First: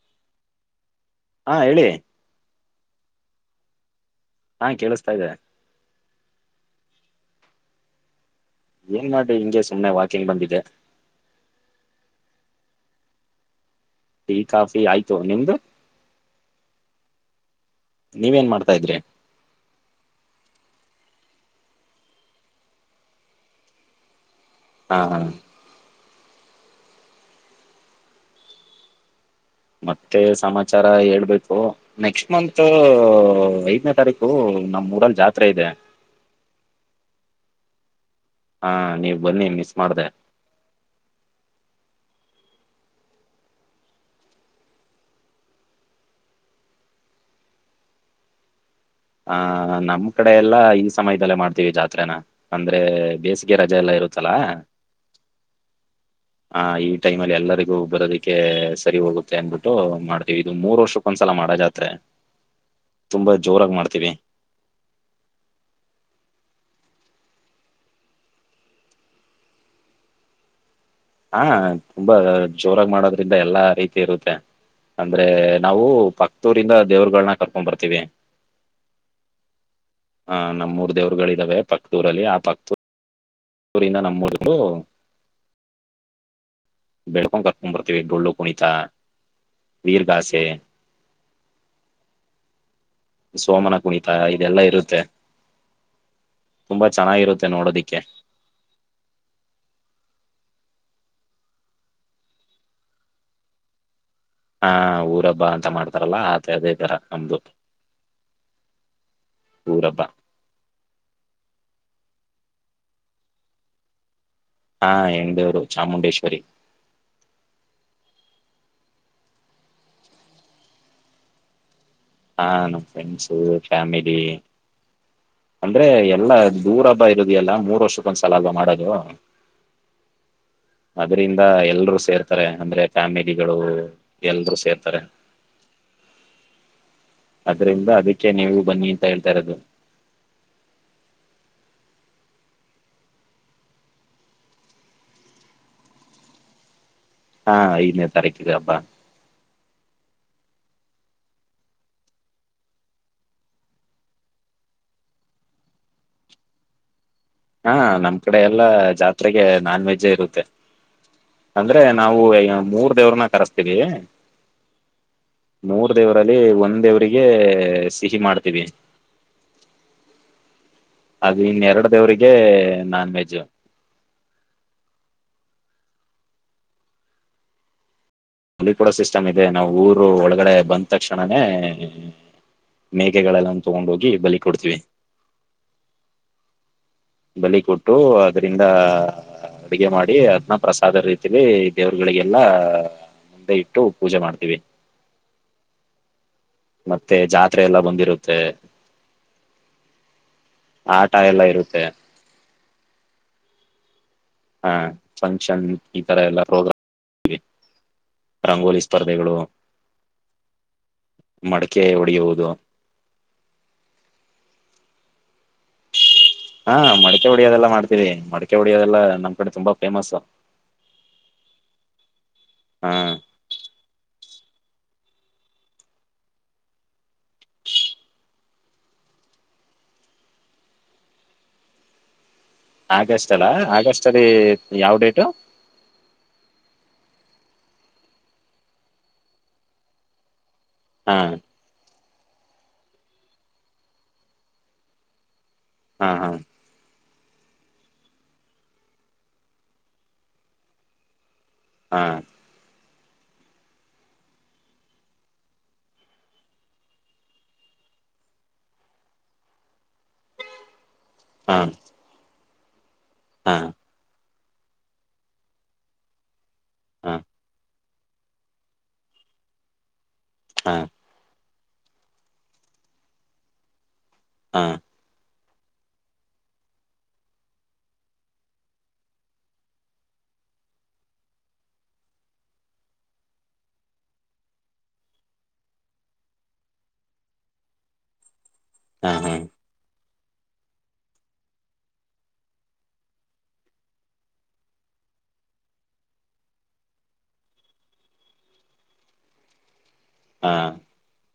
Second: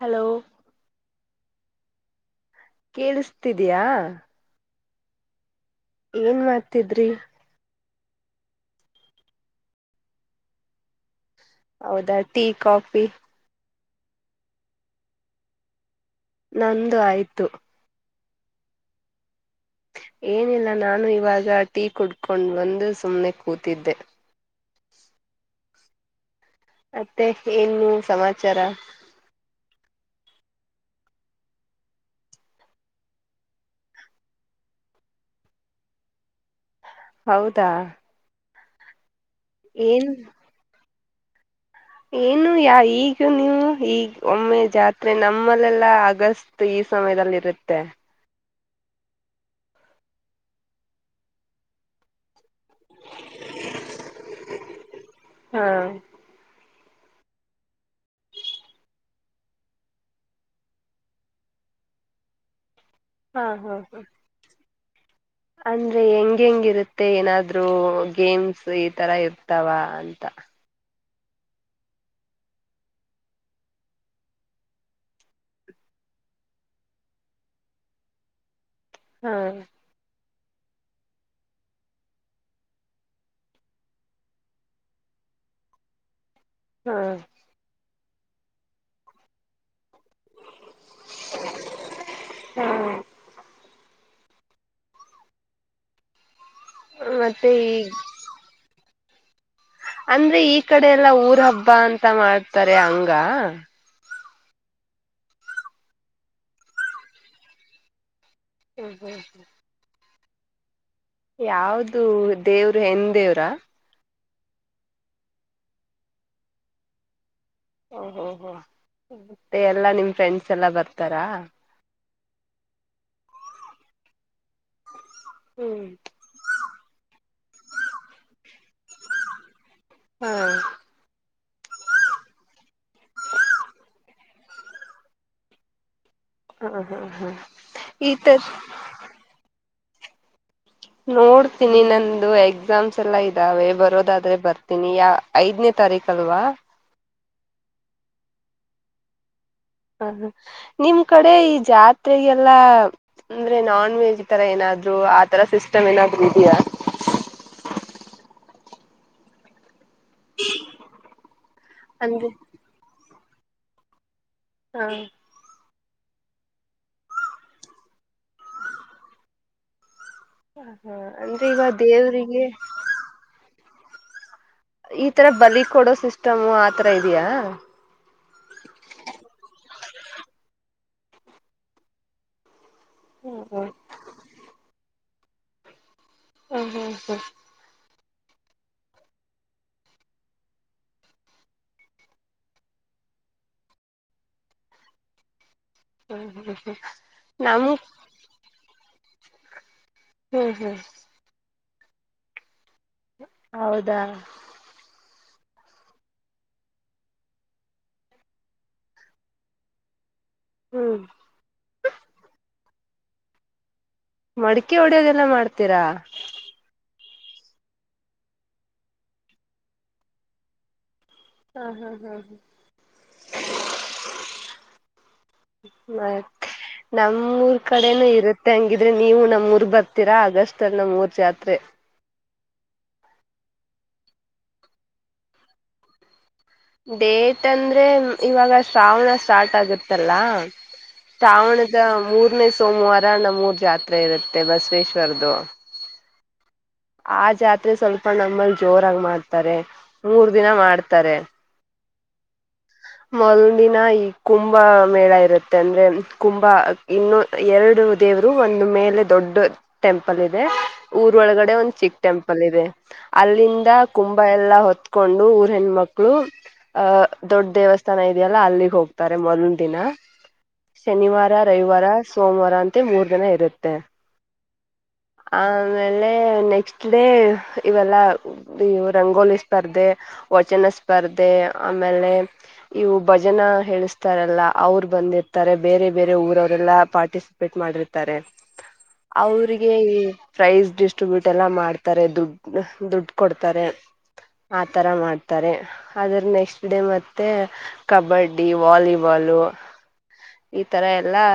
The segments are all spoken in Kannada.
ಹಲೋ ಹಾ ಹೇಳಿ. ಕೇಳಿಸ್ತಿದಯಾ ಹಾ ಕೇಳಿಸ್ತಾ ಇದೆ. ಏನ್ ಮಾಡ್ತಿದ್ರಿ. ಏನ್ ಮಾಡೆ ಹಿಂಗೆ ಸುಮ್ನೆ ವಾಕಿಂಗ್ ಬಂದಿದೆ. ಹೌದಾ ಟೀ ಕಾಫಿ. ಟೀ, ಕಾಫೀ ಆಯ್ತು ನಿಮ್ದು. ನಂದು ಆಯ್ತು. ನೀವೇನ್ ಮಾಡ್ತಾ ಇದ್ರಿ. ಏನಿಲ್ಲ ನಾನು ಇವಾಗ ಟೀ ಕುಡ್ಕೊಂಡ್ ಬಂದು ಸುಮ್ನೆ ಕೂತಿದ್ದೆ. ಹಾ ಹಾ. ಮತ್ತೆ ಏನು ಸಮಾಚಾರ. ಮತ್ತೆ ಸಮಾಚಾರ ಹೇಳ್ಬೇಕು ನೆಕ್ಸ್ಟ್ ಮಂತ್ ಐದನೇ ತಾರೀಕು ನಮ್ಮ್ ಊರಲ್ಲಿ ಜಾತ್ರೆ ಇದೆ. ಹೌದಾ ಹಾ ನೀವು. ಬನ್ನಿ ಮಿಸ್ ಮಾಡ್ದೆ. ಏನ್ ಏನು ಯಾ ಈಗ ನೀವು ಈಗ್ ಒಮ್ಮೆ ಜಾತ್ರೆ ನಮ್ಮಲ್ಲೆಲ್ಲ ಅಗಸ್ಟ್ ಈ ಸಮಯದಲ್ಲಿ ಇರುತ್ತೆ. ಆ ಹಾ ನಮ್ ಕಡೆ ಎಲ್ಲಾ ಈ ಸಮಯದಲ್ಲೇ ಮಾಡ್ತೀವಿ ಜಾತ್ರೆೇನ. ಅಂದ್ರೆ ಬೇಸಿಗೆ ರಜೆ ಎಲ್ಲಾ ಇರುತಲ್ಲಾ ಹಾ ಹ ಈ ಟೈಮ ಅಲ್ಲಿ ಎಲ್ಲರಿಗೂ ಬರೋದಿಕ್ಕೆ ಸರಿ ಹೋಗುತ್ತೆ ಅನ್ಬಿಟ್ಟು ಮಾಡ್ತೀವಿ ಇದು ಮೂರ್ ವರ್ಷಕ್ಕೊಂದ್ಸಲ ಮಾಡೋ ಜಾತ್ರೆ. ತುಂಬಾ ಹಾ ಹಾ ಜೋರಾಗಿ ಹಾ. ಮಾಡ್ತೀವಿ ಅಂದ್ರೆ ಹೆಂಗ ಹೆಂಗಿರುತ್ತೆ ಏನಾದ್ರೂ ಗೇಮ್ಸ್ ಈ ತರ ಇರ್ತಾವ ಅಂತ. ಹಾ ತುಂಬಾ ಜೋರಾಗಿ ಮಾಡೋದ್ರಿಂದ ಎಲ್ಲಾ ರೀತಿ ಇರುತ್ತೆ ಅಂದ್ರೆ ನಾವು ಪಕದೂರಿಂದ ದೇವರುಗಳ್ನ ಕರ್ಕೊಂಡ್ ಬರ್ತೀವಿ. ಹಾ ಹ ನಮ್ಮ್ ಮೂರ್ ದೇವ್ರುಗಳ ಇದಾವೆ ಪಕದೂರಲ್ಲಿ ಆ ಪಕ ಊರಿನ ನಮ್ಮೂರುಗು ಹಾ ಬೇಡ್ಕೊಂಡ್ [unintelligible] [unintelligible] ಡೊಳ್ಳು ಕುಣಿತ. ಹಾ [inaudible] ಸೋಮನ ಕುಣಿತ ಇದೆಲ್ಲ ಇರುತ್ತೆ. ತುಂಬಾ ಚೆನ್ನಾಗಿರುತ್ತೆ ಮತ್ತೆ ಈಗ ನೋಡೋದಿಕ್ಕೆ. ಅಂದ್ರೆ ಈ ಕಡೆ ಎಲ್ಲಾ ಊರ್ ಹಬ್ಬ ಅಂತ ಮಾಡ್ತಾರೆ ಹಂಗಾ. ಹಾ ಊರ ಹಬ್ಬ ಅಂತ ಮಾಡ್ತಾರಲ್ಲ ಆತೆ ಅದೇ ತರ ನಮ್ದು. ಹ್ಮ್ ಹ್ಮ್ ಹ್ಮ್. ಊರಬ್ಬ ಯಾವ್ದು ದೇವರ್ ಹೆಣ್ಣ್ ದೇವ್ರಾ. ಹಾ ಹೆಣ್ಣ್ ದೇವ್ರು ಚಾಮುಂಡೇಶ್ವರಿ. ಓಹೋ ಹೋ ಮತ್ತೆ ಎಲ್ಲಾ ನಿಮ್ ಫ್ರೆಂಡ್ಸ್ ಎಲ್ಲ ಬರ್ತಾರಾ. ಹಾ ನಮ್ಮ ಫ್ರೆಂಡ್ಸ, ಫ್ಯಾಮಿಲಿ ಹ್ಮ್ ಅಂದ್ರೆ ಎಲ್ಲಾ ದೂರ್ ಹಬ್ಬ ಎಲ್ಲ ಮೂರು ವರ್ಷಕ್ಕಂದಂದು ಸಾಲಲ್ ಮಾಡ ಹಾ ಅ್ರ ಗ ಎಲ್ರೂ ಸೇರ್ತಾರೆ ಅಂದ್ರೆ ಕಫ್ಯಾಮಿಲಿಗಳು ಎಲ್ರೂ ಸೇರ್ತಾರೆ ಹ ಹ ಅದ್ರಿಂದ ಅದಕ್ಕೆ ನೀವು ಬನ್ನಿ ಅಂತ ಹೇಳ್ತಾ ಇರೋದು ನೋಡ್ತೀನಿ ನಂದು ಎಕ್ಸಾಮ್ಸ್ ಎಲ್ಲಾ ಇದ್ದಾವೆ ಬರೋದಾದ್ರೆ ಬರ್ತೀನಿ ಯ ಐದನೇ ತಾರೀಕ ಅಲ್ವಾ ಹಾ ಐದನೇ ತಾರೀಕಿಗೆ ಹಬ್ಬಾ ಹ ಹ ನಿಮ್ ಕಡೆ ಈ ಜಾತ್ರೆಗೆಲ್ಲಾ ಅಂದ್ರೆ ನಾನ್ ವೆಜ್ ತರ ಏನಾದ್ರು ಆತರ ಸಿಸ್ಟಮ್ ಏನಾದ್ರು ಇದೆಯಾ ಹಾ ನಮ್ ಕಡೆ ಎಲ್ಲಾ ಜಾತ್ರೆಗೆ ನಾನ್ ವೆಜ್ ಅಜ್ಜೆ ಇರುತ್ತೆ ಅಂದ್ರೆ ನಾವು ಮೂರ್ ದೇವ್ರನ ಕರಸ್ತೀವಿ ಹಾ ಮೂರ್ ದೇವರಲ್ಲಿ ಒಂದ್ ದೇವ್ರರಿಗೆ ಸಿಹಿ ಮಾಡ್ತೀವಿ ಹ ಅದು ಅಂದ್ರೆ ಇವಾಗ ಇನ್ನೆರಡ ದೇವ್ರರಿಗೆ ದೇವ್ರಿಗೆ ನಾನ್ ವೆಜ್ ಈತರ ಬಲಿ ಕೊಡೋ ಸಿಸ್ಟಮು ಆತರ ಇದೆಯಾ ಅಲ್ಲಿ ಕೂಡ ಸಿಸ್ಟಮ್ ಇದೆ ನಾವು ಊರು ಒಳಗಡೆ ಬಂದ ತಕ್ಷಣನೇ ಹ್ಮ್ ಮೇಕೆಗಳೆಲ್ಲ ಹ್ಮ್ ತಗೊಂಡ ಹೋಗಿ ಬಲಿ ಕೊಡ್ತೀವಿ ಹ ಹಾ ಬಲಿ ಕೊಟ್ಟು ಇಟ್ಟು ಅದರಿಂದ ಅಡಗೆ ಮಾಡಿ ಅದ್ನ್ನ ಪ್ರಸಾದ ರೀತಲಿ ದೇವ್ರುಗಳಿಗೆಲ್ಲ ಮುಂದೆ ಇಟ್ಟು ಪೂಜೆ ಮಾಡ್ತೀವಿ ಹ್ಮ್ ಹ್ಮ್ ಹ್ಮ್ ಮತ್ತೆ ಜಾತ್ರೆ ನಮ್ ಎಲ್ಲ ಬಂದಿರುತ್ತೆ ಹ್ಮ್ ಹ್ಮ್ ಆಟ ಎಲ್ಲ ಇರುತ್ತೆ ಸ ಹೌದಾ ಹಾ ಫಂಕ್ಷನ್ ಈ ತರ ಎಲ್ಲಾ ಪ್ರೋಗ್ರಾಮ ರಂಗೋಲಿ ಸ್ಪರ್ಧೆಗಳು ಹ್ಮ್ ಮಡಕೆ ಹೊಡಗುವುದು ಮಡಿಕೆ ಹೊಡ್ಯೋದೆಲ್ಲ ಮಾಡ್ತ ತ್ತರ ಹಾ ಮಡಕೆ ಹೊಡಿಯೋದೆಲ್ಲ ಮಾಡ್ತೀರಿ ಮಡಕೆ ಹೊಡೆಯೋದೆಲ್ಲ ನಮ್ಮ್ಡೆ ತುಂಬಾ ಫೇಮಸ್ ಹಾ ಹಾ ಹಾ ಹಾ ಮತ್ೆ ನಮ್ಮೂರ್ ಕಡೆನ ಇರುತ್ತೆ ಹಂಗಿದ್ರೆ ನೀವು ನಮ್ಮೂರ್ ಬರ್ತೀರಾ ಅಗಸ್ಟ್ ಅಲ್ಲಿ ನಮ್ಮ್ೂರ್ ಜಾತ್ರೆ ಆಗಸ್ಟ್ ಅಲ್ಲ ಆಗಸ್ಟ್ ಅಲ್ಲಿ ಯಾವ್ ಡೇಟು ಡೇಟ್ ಅಂದ್ರೆ ಇವಾಗ ಶ್ರಾವಣ ಸ್ಟಾರ್ಟ್ ಆಗಿತ್ತಲ್ಲ ಹಾ ಶಾವಣದ ಮೂರು ೇ ಸೋಮವಾರ ನಮ್ಮೂರ್ ಜಾತ್ರೆ ಇರುತ್ತೆ ಬಸವೇಶ್ವರದು ಹಾ ಹಾ ಆ ಜಾತ್ರೆ ಸ್ವಲ್ಪ ನಮ್ಮಲ್ಲಿ ಜೋರಾಗಿ ಮಾಡ್ತಾರೆ ಮೂರ್ ದಿನ ಮಾಡ್ತಾರೆ ಹಾ ಮೊದಲ್ದಿನ ಈ ಕುಂಭ ಮೇಳ ಇರುತ್ತೆ ಅಂದ್ರೆ ಕುಂಭ ಇನ್ನು ಎರಡು ದೇವರು ಒಂದು ಮೇಲೆ ದೊಡ್ಡ ಟೆಂಪಲ್ ಇದೆ. ಊರ್ ಒಳಗಡೆ ಹಾ ಒಂದ್ ಚಿಕ್ಕ್ ಟೆಂಪಲ್ ಇದೆ. ಹಾ ಅಲ್ಲಿಂದ ಕುಮ್ ಭ ಎಲ್ಲಾ ಹೊತ್ಕೊಂಡು ಊರ್ ಹೆಣ್ಮಕ್ಳು ಆ ಹಾ ದೊಡ್ ದೇವಸ್ ದ್ಸ್ಥಾನ ಇದೆಯಲ್ಲಾ ಅಲ್ಲಿಗ್ ಹೋಗ್ತಾರೆ ಮೊದಲ್ದಿನ. ಹಾ ಶನಿವಾರ ರವಿವಾರ ಸೋಮವಾರ ಅಂತೆ ಮೂರ್ ದಿನ ಇರುತ್ತೆ. ಹಾ ಆಮೇಲೆ ನೆಕ್ಸ್ಟ್ ಡೇ ಇವೆಲ್ಲ ಇವ್ ರಂಗೋಲಿ ಸ್ಪರ್ಧೆ ವಚನ ಸ್ಪರ್ಧೆ ಆಮೇಲೆ ಇವು ಭಜನಾ ಹೇಳಿಸ್ತಾರಲ್ಲ ಅವ್ರು ಬಂದಿರ್ತಾರೆ ಬೇರೆ ಬೇರೆ ಊರವರೆಲ್ಲ ಪಾರ್ಟಿಸಿಪೇಟ್ ಮಾಡಿರ್ತಾರೆ. ಹಾ ಹಾ ಅವ್ರಿಗೆ ಪ್ರೈಸ್ ಡಿಸ್ಟ್ರಿಬ್ಯೂಟ್ ಎಲ್ಲ ಮಾಡ್ತಾರೆ ದುಡ್ಡು ದುಡ್ಡು ಕೊಡ್ತಾರೆ ಆತರ ಮಾಡ್ತಾರೆ ಅದ್ರ ನೆಕ್ಸ್ಟ್ ಡೇ ಮತ್ತೆ ಕಬಡ್ಡಿ ವಾಲಿಬಾಲು ಹಾ ಈ ತರ ಎಲ್ಲಾ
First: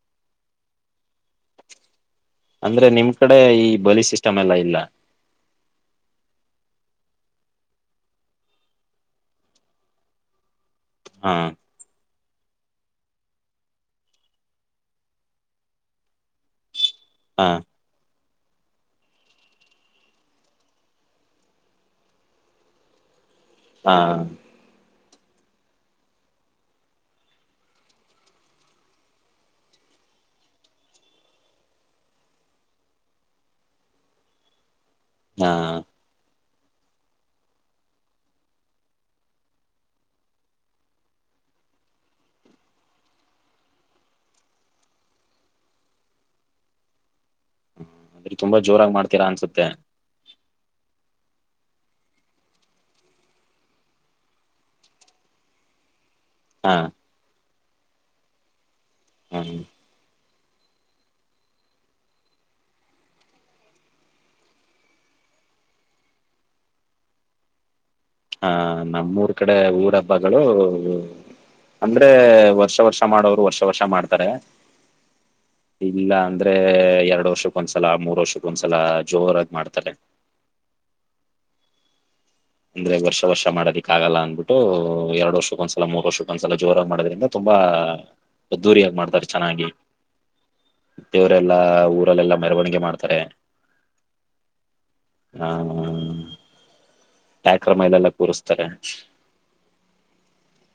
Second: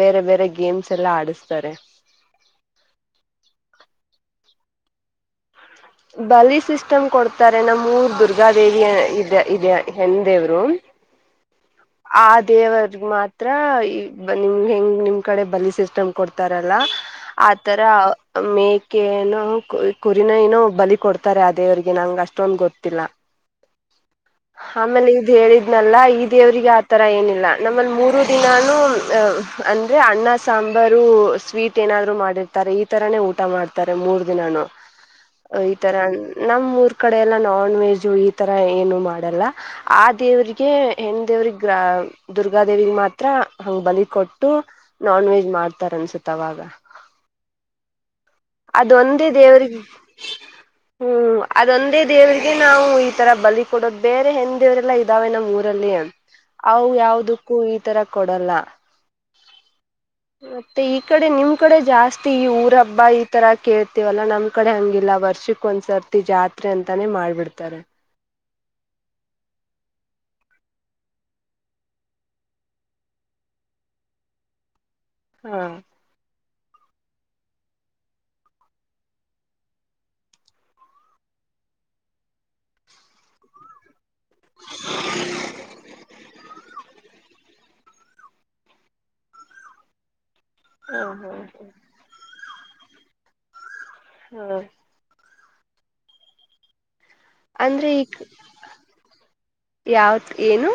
ಬೇರೆ ಬೇರೆ ಗೇಮ್ಸ್ ಎಲ್ಲ ಆಡಸ್ತಾರೆ ಅಂದ್ರೆ ನಿಮ್ ಕಡೆ ಈ ಬಲಿ ಸಿಸ್ಟಮ್ ಎಲ್ಲ ಇಲ್ಲ ಬಲಿ ಸಿಸ್ಟಮ್ ಕೊಡ್ತಾರೆ ನಮ್ಮೂರ್ ದುರ್ಗಾದೇವಿ ಇದೆ ಹೆಣ್ಣು ದೇವರು ಹಾ ಆ ದೇವರ್ಗ್ ಮಾತ್ರ ಈ ನಿಮ್ ಹೆಂಗ್ ನಿಮ್ ಕಡೆ ಬಲಿ ಸಿಸ್ಟಮ್ ಕೊಡ್ತಾರಲ್ಲ ಹಾ ಆತರ ಮೇಕೆನೋ ಕುರಿನ ಏನೋ ಬಲಿ ಕೊಡ್ತಾರೆ ಅದೇವ್ರಿಗೆ ನಂಗೆ ಅಷ್ಟೊಂದು ಗೊತ್ತಿಲ್ಲ ಹಾ ಹೇಳಿದ್ನಲ್ಲಾ ಈ ದೇವ್ರಿಗೆ ಆತರ ಏನಿಲ್ಲ ನಮ್ಮಲ್ಲಿ ಮೂರು ದಿನಾನೂ ಅ ಅಂದ್ರೆ ಅಣ್ಣ ಸಾಂಬಾರು ಸ್ವೀಟ್ ಏನಾದ್ರು ಮಾಡಿರ್ತಾರೆ ಈ ತರಾನೇ ಊಟ ಮಾಡ್ತಾರೆ ಮೂರ್ ದಿನಾನು ಹಾ ಈ ತರ ನಮ್ಮ್ೂಊರ್ ಕಡೆ ಎಲ್ಲ ನಾನ್ ವೆಜು ಇತ್ತು ತರ ಏನು ಮಾಡಲ್ಲ ಆ ದೇವ್ರಿಗೆ ಹೆಣ ದೇವ್ರಗ್ ದುರ್ಗಾದೇವಿಗೆ ಮಾತ್ರ ಹಂಗ ಬಲಿ ಕೊಟ್ಟು ನಾನ್ ವೆಜ್ ಮಾಡ್ತಾರ ಅನ್ಸತ್ ಅವಾಗ ಅಂದ್ರೆ ತುಂಬಾ ಜೋರಾಗಿ ಮಾಡ್ತೀರಾ ಅದೊಂದೇ ಅನ್ಸುತ್ತೆ ದೇವ್ರಿಗೆ ಹ್ಮ್ ಅದೊಂದೇ ದೇವ್ರಿಗೆ ನಾವು ಈ ತರ ಬಲಿ ಕೊಡೋದು ಬೇರೆ ಹೆಂದ್ ದೇವ್ರಲ್ಲಾ ಇದ್ದಾವೆ ನಮ್ಮ್ ಊರಲ್ಲಿ ಹಾ ಅವು ಯಾವದು ಕ್ಕೂ ಈ ತರ ಕೊಡಲ್ಲ ಹ್ಮ ಮತ್ತೆ ಈ ಕಡೆ ನಿಮ್ ಕಡೆ ಜಾಸ್ತಿ ಈ ಊರ ಹಬ್ಬ ಇ ತರ ಕೇಳ್ತೀವಲ್ಲಾ ನಮ್ ಕಡೆ ಹಂಗಿಲ್ಲ ವರ್ಷಕ್ ಒಂದ್ಸರ್ತಿ ಜಾತ್ರೆ ಅಂತಾನೇ ಮಾಡ್ಬಿಡ್ತಾರೆ ಹಾ ನಮ್ಮೂರ್ ಕಡೆ ಊರ ಹಬ್ಬಗಳು ಅಂದ್ರೆ ವರ್ಷ ವರ್ಷ ಮಾಡೋರು ವರ್ಷ ವರ್ಷ ಮಾಡ್ತಾರೆ ಹಾ ಇಲ್ಲ ಅ ಅಂದ್ರೆ ಎರಡ್ ವರ್ಷಕ್ಕ ಒಂದ್ಸಲ ಮೂರ್ ವರ್ಷಕ್ಕ ಒಂದ್ಸಲ ಜೋರಾಗಿ ಮಾಡ್ತಾರೆ ಅಂದ್ರೆ ವರ್ಷ ವರ್ಷ ಮಾಡೋದಕ್ಕ ಆಗಲ್ಲ ಅಂತ ಬ್ಬಿಟ್ಟು ಎರಡು ವರ್ಷಕ್ಕೊಂದ್ಸಲ ಮೂರ್ಷೊಂದಸಲ ಜೋರ ಮಾಡದ್ರಿಂದ ತುಂಬಾ ಅದ್ದೂರಿಯಾಗಿ ಮಾಡ್ತಾರೆ ಚೆನ್ನಾಗಿ ಹ ದೇವರೆಲ್ಲಾ ಹ ಊರಲ್ಲೆಲ್ಲ ಮೆರವಣಿಗೆ ಮಾಡ್ತಾರೆ ಹ್ಮ ಹ್ಮ ಅಂದ್ರೆ ಈ ಯಾವತ್ ಏನು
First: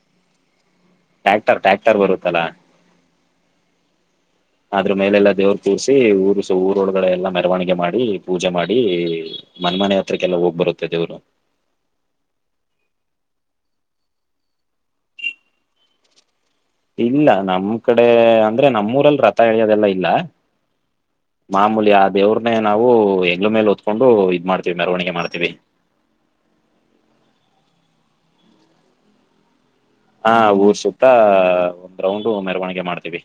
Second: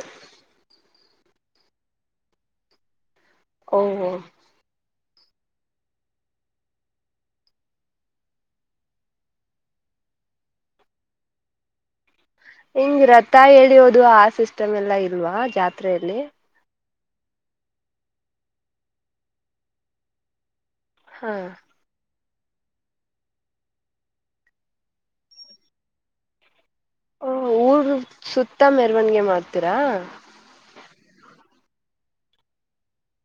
ಟ್ಯಾಕ್ಟರ್ ಟ್ಯಾಕ್ಟರ್ ಬರುತ್ತಲಾ ಓ ಅದ್ರ ಮೇಲೆಲ್ಲಾ ದೇವ್ರ ಕೂರ್ಸಿ ಊರು ಸ ಊರೊಳಗಡೆ ಎಲ್ಲಾ ಮೆರವಣಿಗೆ ಮಾಡಿ ಪೂಜೆ ಮಾಡಿ ಮನ್ ಮನೆ ಹತ್ರಕ್ಕೆಲ್ಲ ಹೋಗ್ ಬರುತ್ತೆ ದೇವ್ರು ಹಿಂಗ್ ರಥ ಹೇಳಿಯೋದು ಆ ಸಿಸ್ಟಮ್ ಎಲ್ಲಾ ಇಲ್ವಾ ಜಾತ್ರೆಯಲ್ಲಿ ಇಲ್ಲ ನಮ್ ಕಡೆ ಅಂದ್ರೆ ನಮ್ಮೂರಲ್ಲಿ ರಥ ಎಳಿಯೋದೆಲ್ಲ ಇಲ್ಲ ಹಾ ಮಾಮೂಲಿ ದೇವರು ಮೆ ನಾವು ಹೆಗ್ಲ ಮೇಲೆ ಹೊತ್ಕೊಂಡು ಇದ್ ಮಾಡ್ತೀವಿ ಮೆರವಣಿಗೆ ಮಾಡ್ತೀವಿ ಹ ಊರ್ ಸುತ್ತ ಮೆರವಣಿಗೆ ಮಾತ್ರ ಹಾ ಊರ್ಷ ಆತ್ತ ಒಂದ್ ರೌಂಡ್ ಮೆರವಣಿಗೆ ಮಾಡ್ತೀವಿ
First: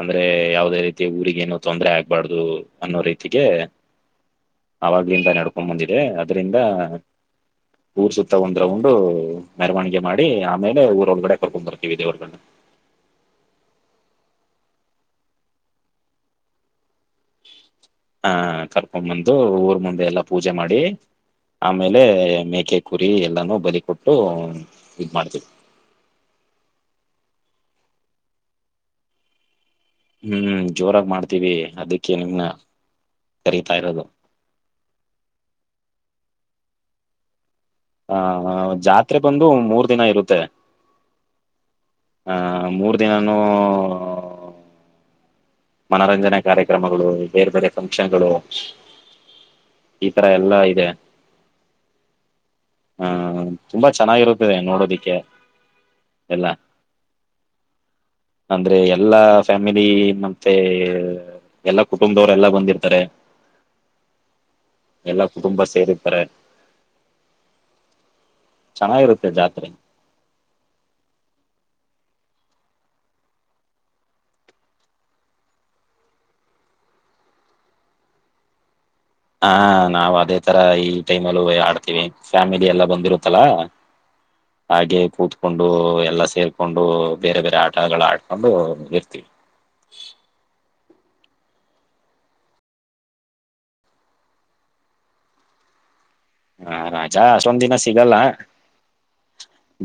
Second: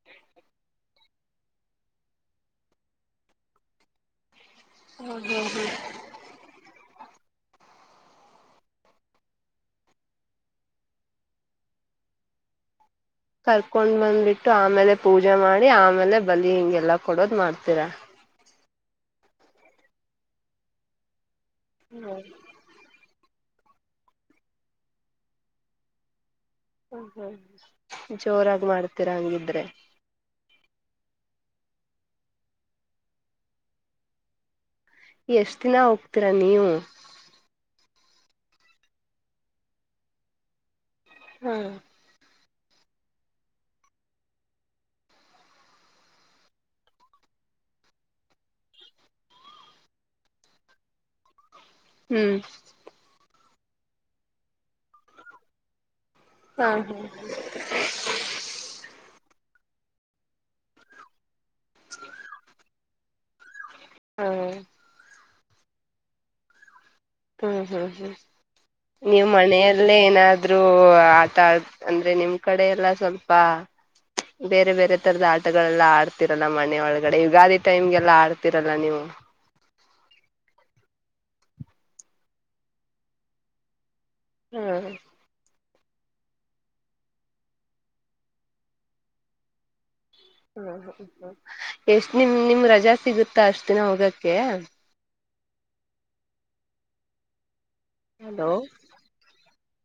ಅಂದ್ರೆ ಯಾವವುದೇ ರೀತಿ ಊರಿಗೇನು ತೊಂದರೆ ಆಗ್ಬಾರ್ದು ಅನ್ನೋ ರೀತಿಗೆ ಅವಾಗ್ಲಿಂದ ನಡ್ಕೊಂಡ್ ಬಂದಿದೆ ಅದ್ರಿಂದ ಊರ್ ಸುತ್ತ ಒಂದ್ ರೌಂಡ್ ಮೆರವಣಿಗೆ ಮಾಡಿ ಆಮೇಲೆ ಇಲ್ಲ ಊರ ಒಂದು ಕಡೆ ಕೊರ್ಕೊಂಡ ಬರ್ರತೇವಿ ದೆರ್ವನ ಕರ್ಕೊಂಡ್ ಬಂದ್ಬಿಟ್ಟು ಆಮೇಲೆ ಪೂಜೆ ಮಾಡಿ ಆಮೇಲೆ ಬಲಿ ಹಿಂಗೆಲ್ಲ ಕೊಡೋದ್ ಮಾಡ್ತೀರಾ ಒಮ್ಮಂದು ಊರ್ ಮುಂದೆ ಎಲ್ಲಾ ಪೂಜೆ ಮಾಡಿ ಆಮೇಲೆ ಮೇಕೆ ಕೂ ಬಿ ಎಲ್ಲಾನು ಬಲಿ ಕೊಟ್ಟು ಇದ್ ಮಾಡ್ತೀವಿ ಹ ಹ ಜೋರಾಗಿ ಮಾಡ್ತೀರಾ ಹಂಗಿದ್ರೆ ಹ್ಮ್ ಜೋರಾಗಿ ಮಾಡ್ತೀವಿ ಅದಕ್ಕೆ ನಿಮ್ನ ಕರಿತಾ ಇರೋದು ಎಷ್ಟ ದಿನ ಹೋಗ್ತೀರಾ ನೀವು ಹ ಜಾತ್ರೆ ಬಂದು ಮೂರ್ ದಿನ ಇರುತ್ತೆ ಹಾ ಹ ಮೂರ್ ದಿನಾನೂ ಮನರಂಜನೆ ಕಾರ್ಯಕ್ರಮಗಳು ಬೇರೆ ಬೇರೆ ಫಂಕ್ಷನ್ಗಳು ಈ ತರ ಎಲ್ಲಾ ಇದೆ ಹ್ಮ್ ಹ್ಮ ತುಂಬಾ ಚೆನ್ನಾಗಿರುತ್ತದೆ ನೋಡೋದಿಕ್ಕೆ ಎಲ್ಲ ಹ್ಮ್ ಅಂದ್ರೆ ಎಲ್ಲಾ ಫ್ಯಾಮಿಲಿ ನ ಹ ಎಲ್ಲ ಕುಟುಂಬದವ್ರ ಎಲ್ಲ ಬಂದಿರ್ತಾರೆ ಹ್ಮ ಎಲ್ಲಾ ಕುಟುಂಬ ಸೇರಿಇತರೆ ಹ್ಮ್ ಹ್ಮ್ ಹ್ಮ್ ನೀವು್ ಜಾತ್ರೆ ಮನೆಯಲ್ಲೇ ಏನಾದ್ರೂ ಆಟ ಅಂದ್ರೆ ನಿಮ್ ಕಡೆ ಎಲ್ಲ ಸ್ವಲ್ಪ ಬೇರೆ ಬೇರೆ ತರದ ಆಟಗಳೆಲ್ಲ ಆಡ್ತಿರಲ್ಲ ಮನೆ ಒಳಗಡೆ ಯುಗಾದಿ ಟೈಮ್ಗೆಲ್ಲ ಆಡ್ತಿರಲ್ಲ ನೀವು ಹಾ ನಾವ್ ಅದೇ ತರ ಈ ಟೈಮ್ ಅಲ್ಲ ಆಡ್ತೀವಿ ಫ್ಯಾಮಿಲಿ ಎಲ್ಲ ಬಂದಿರುತ್ತಲ ಹ್ಮ್ ಹಾಗೆ ಕೂತ್ಕೊಂಡ ಎಲ್ಲ ಸೇರ್ಕೊಂಡು ಬೇರೆ ಬೇರೆ ಆಟಗಳ ಆಡ್ಕೊಂಡು ಇರ್ತೀವಿ ಹ್ಮ ಹ್ಮ್ ಹ್ಮ್ ಎಷ್ಟ ನಿಮ್ ನಿಮ್ ರಜಾ ಸಿಗುತ್ತಾ ಅಷ್ಟ ದಿನ ಹೋಗಕ್ಕೆ ಹಾ ರಾಜಾ ಅಷ್ಟೊಂದ್ ದಿನ ಸಿಗಲ್ಲ ಹಲೋ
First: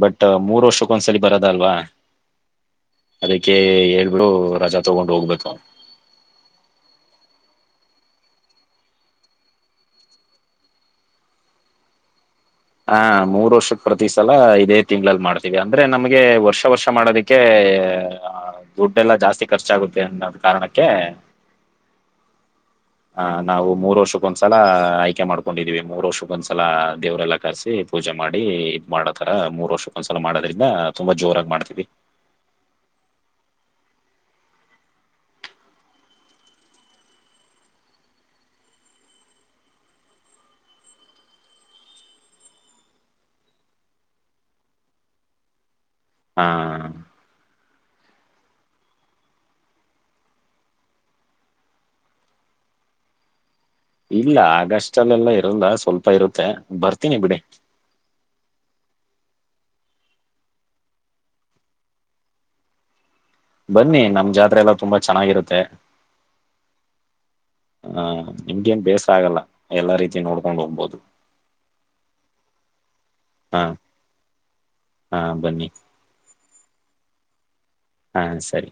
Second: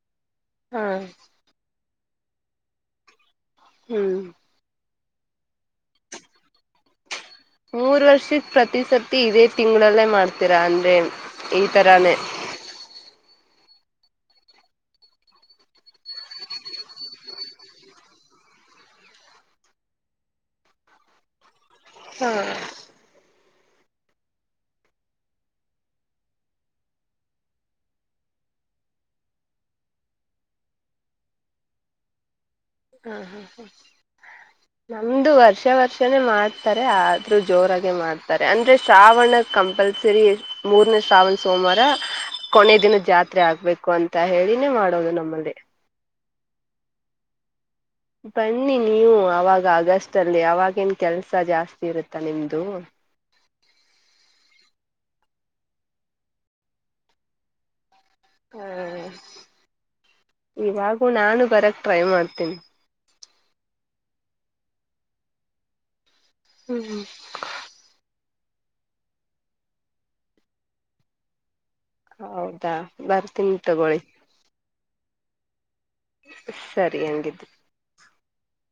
ಬಟ್ ಮೂರು ಹಾ ವರ್ಷಕ್ಕ ಒಂದ್ಸಲ ಬರೋದಲ್ವಾ ಅದಕ್ಕೆ ಹ್ಮ್ ಹೇಳ್ಬಿಡು ರಜಾ ತಗೊಂಡು ಹೋಗ್ಬೇಕು ಮೂರ್ ವರ್ಷ ಪ್ರತಿಿಸತಿ ಇದೇ ತಿಂಗಳಲ್ಲೇ ಮಾಡ್ತೀರಾ ಅಂದ್ರೆ ಈ ತರಾನೇ ಹಾ ಮೂರು ವರ್ಷಕ್ ಪ್ರತಿ ಸಲ ಇದೇ ತಿಂಗಳಗಳಲ್ಲಿ ಮಾಡ್ತೀವಿ ಅಂದ್ರೆ ನಮ್ಗೆ ವರ್ಷ ವರ್ಷ ಮಾಡೋದಿಕ್ಕೆ ದುಡ್ಡೆಲ್ಲಾ ಜಾಸ್ತಿ ಖರ್ಚಾಗುತ್ತೆ ಅನ್ನೋದ್ ಕಾರಣಕ್ಕೆ ಹಾ ಆ ನಾವು ಮೂರು ವರ್ಷಕ್ಕೊಂದ್ಸಲ ಆಯ್ಕೆ ಮಾಡ್ಕೊಂಡಿದ್ದೀವಿ ಮೂರ್ ವರ್ಷಕ್ಕೊಂದ್ಸಲ ದೇವ್ರಲ್ಲ ಕರ್ಸಿ ಪೂಜೆ ಮಾಡಿ ಇ ಇದ್ ಮಾಡೋತರ ಮೂರ್ ವರ್ಷಕ್ಕೊಂದ್ಸಲ ಮಾಡೋದ್ರಿಂದ ತುಂಬಾ ಜೋರಾಗಿ ಮಾಡ್ತೀವಿ ಹಾ ಹಾ ಹ ನಮ್ದು ವರ್ಷ ವರ್ಷನೇ ಮಾಡ್ತಾರೆ ಆದ್ರೂ ಜೋರಾಗೆ ಮಾಡ್ತಾರೆ ಅಂದ್ರೆ ಶ್ರಾವಣ ಕಂಪಲ್ಸರಿ ಮೂರ್ನೇ ಶ್ರಾವಣ ಸೋಮವಾರ ಕೊನ ದಿನ ಜಾತ್ರೆ ಆಗ್ಬೇಕು ಅಂತ ಹೇಳಿನೇ ಮಾಡೋದು ನಮ್ಮಲ್ಲಿ ಹಾ ಬನ್ನಿ ನೀವು ಅವಾಗ ಅಗಸ್ಟ್ ಅಲ್ಲಿ ಅವಾಗೇನ್ ಕೆಲ್ಸ ಜಾಸ್ತಿ ಇರುತ್ತಾ ನಿಮ್ದು ಇಲ್ಲ ಆಗಸ್ಟ್ ಅಲ್ಲೆಲ್ಲ ಇರಲ್ಲ ಸ್ವಲ್ಪ ಇರುತ್ತೆ ಬರ್ತೀನಿ ಬಿಡಿ ಹಾ ಇವಾಗು ನಾನು ಬರಕ್ ಟ್ರೈ ಮಾಡ್ತೀನಿ ಬನ್ನಿ ನಮ ಜಾತ್ರೆ ಎಲ್ಲ ತುಂಬಾ ಚೆನ್ನಾಗಿರುತ್ತೆ ಹ್ಮ್ ಹ್ಮ್ ನಿಮ್ಗ ನ್ ಬೇಸ ಆಗಲ್ಲ ಎಲ್ಲಾ ರೀತಿ ನೋಡ್ಕೊಂಡ್ ಹೋಗ್ಬೋುದು ಹೌದಾ ಬರ್ತನಿ ತಗೊಳ್ಳಿ ಹಾ ಬನ್ನಿ ಸರಿ ಹೆಂಗಿದ್ಿ ಹಾ ಸರಿ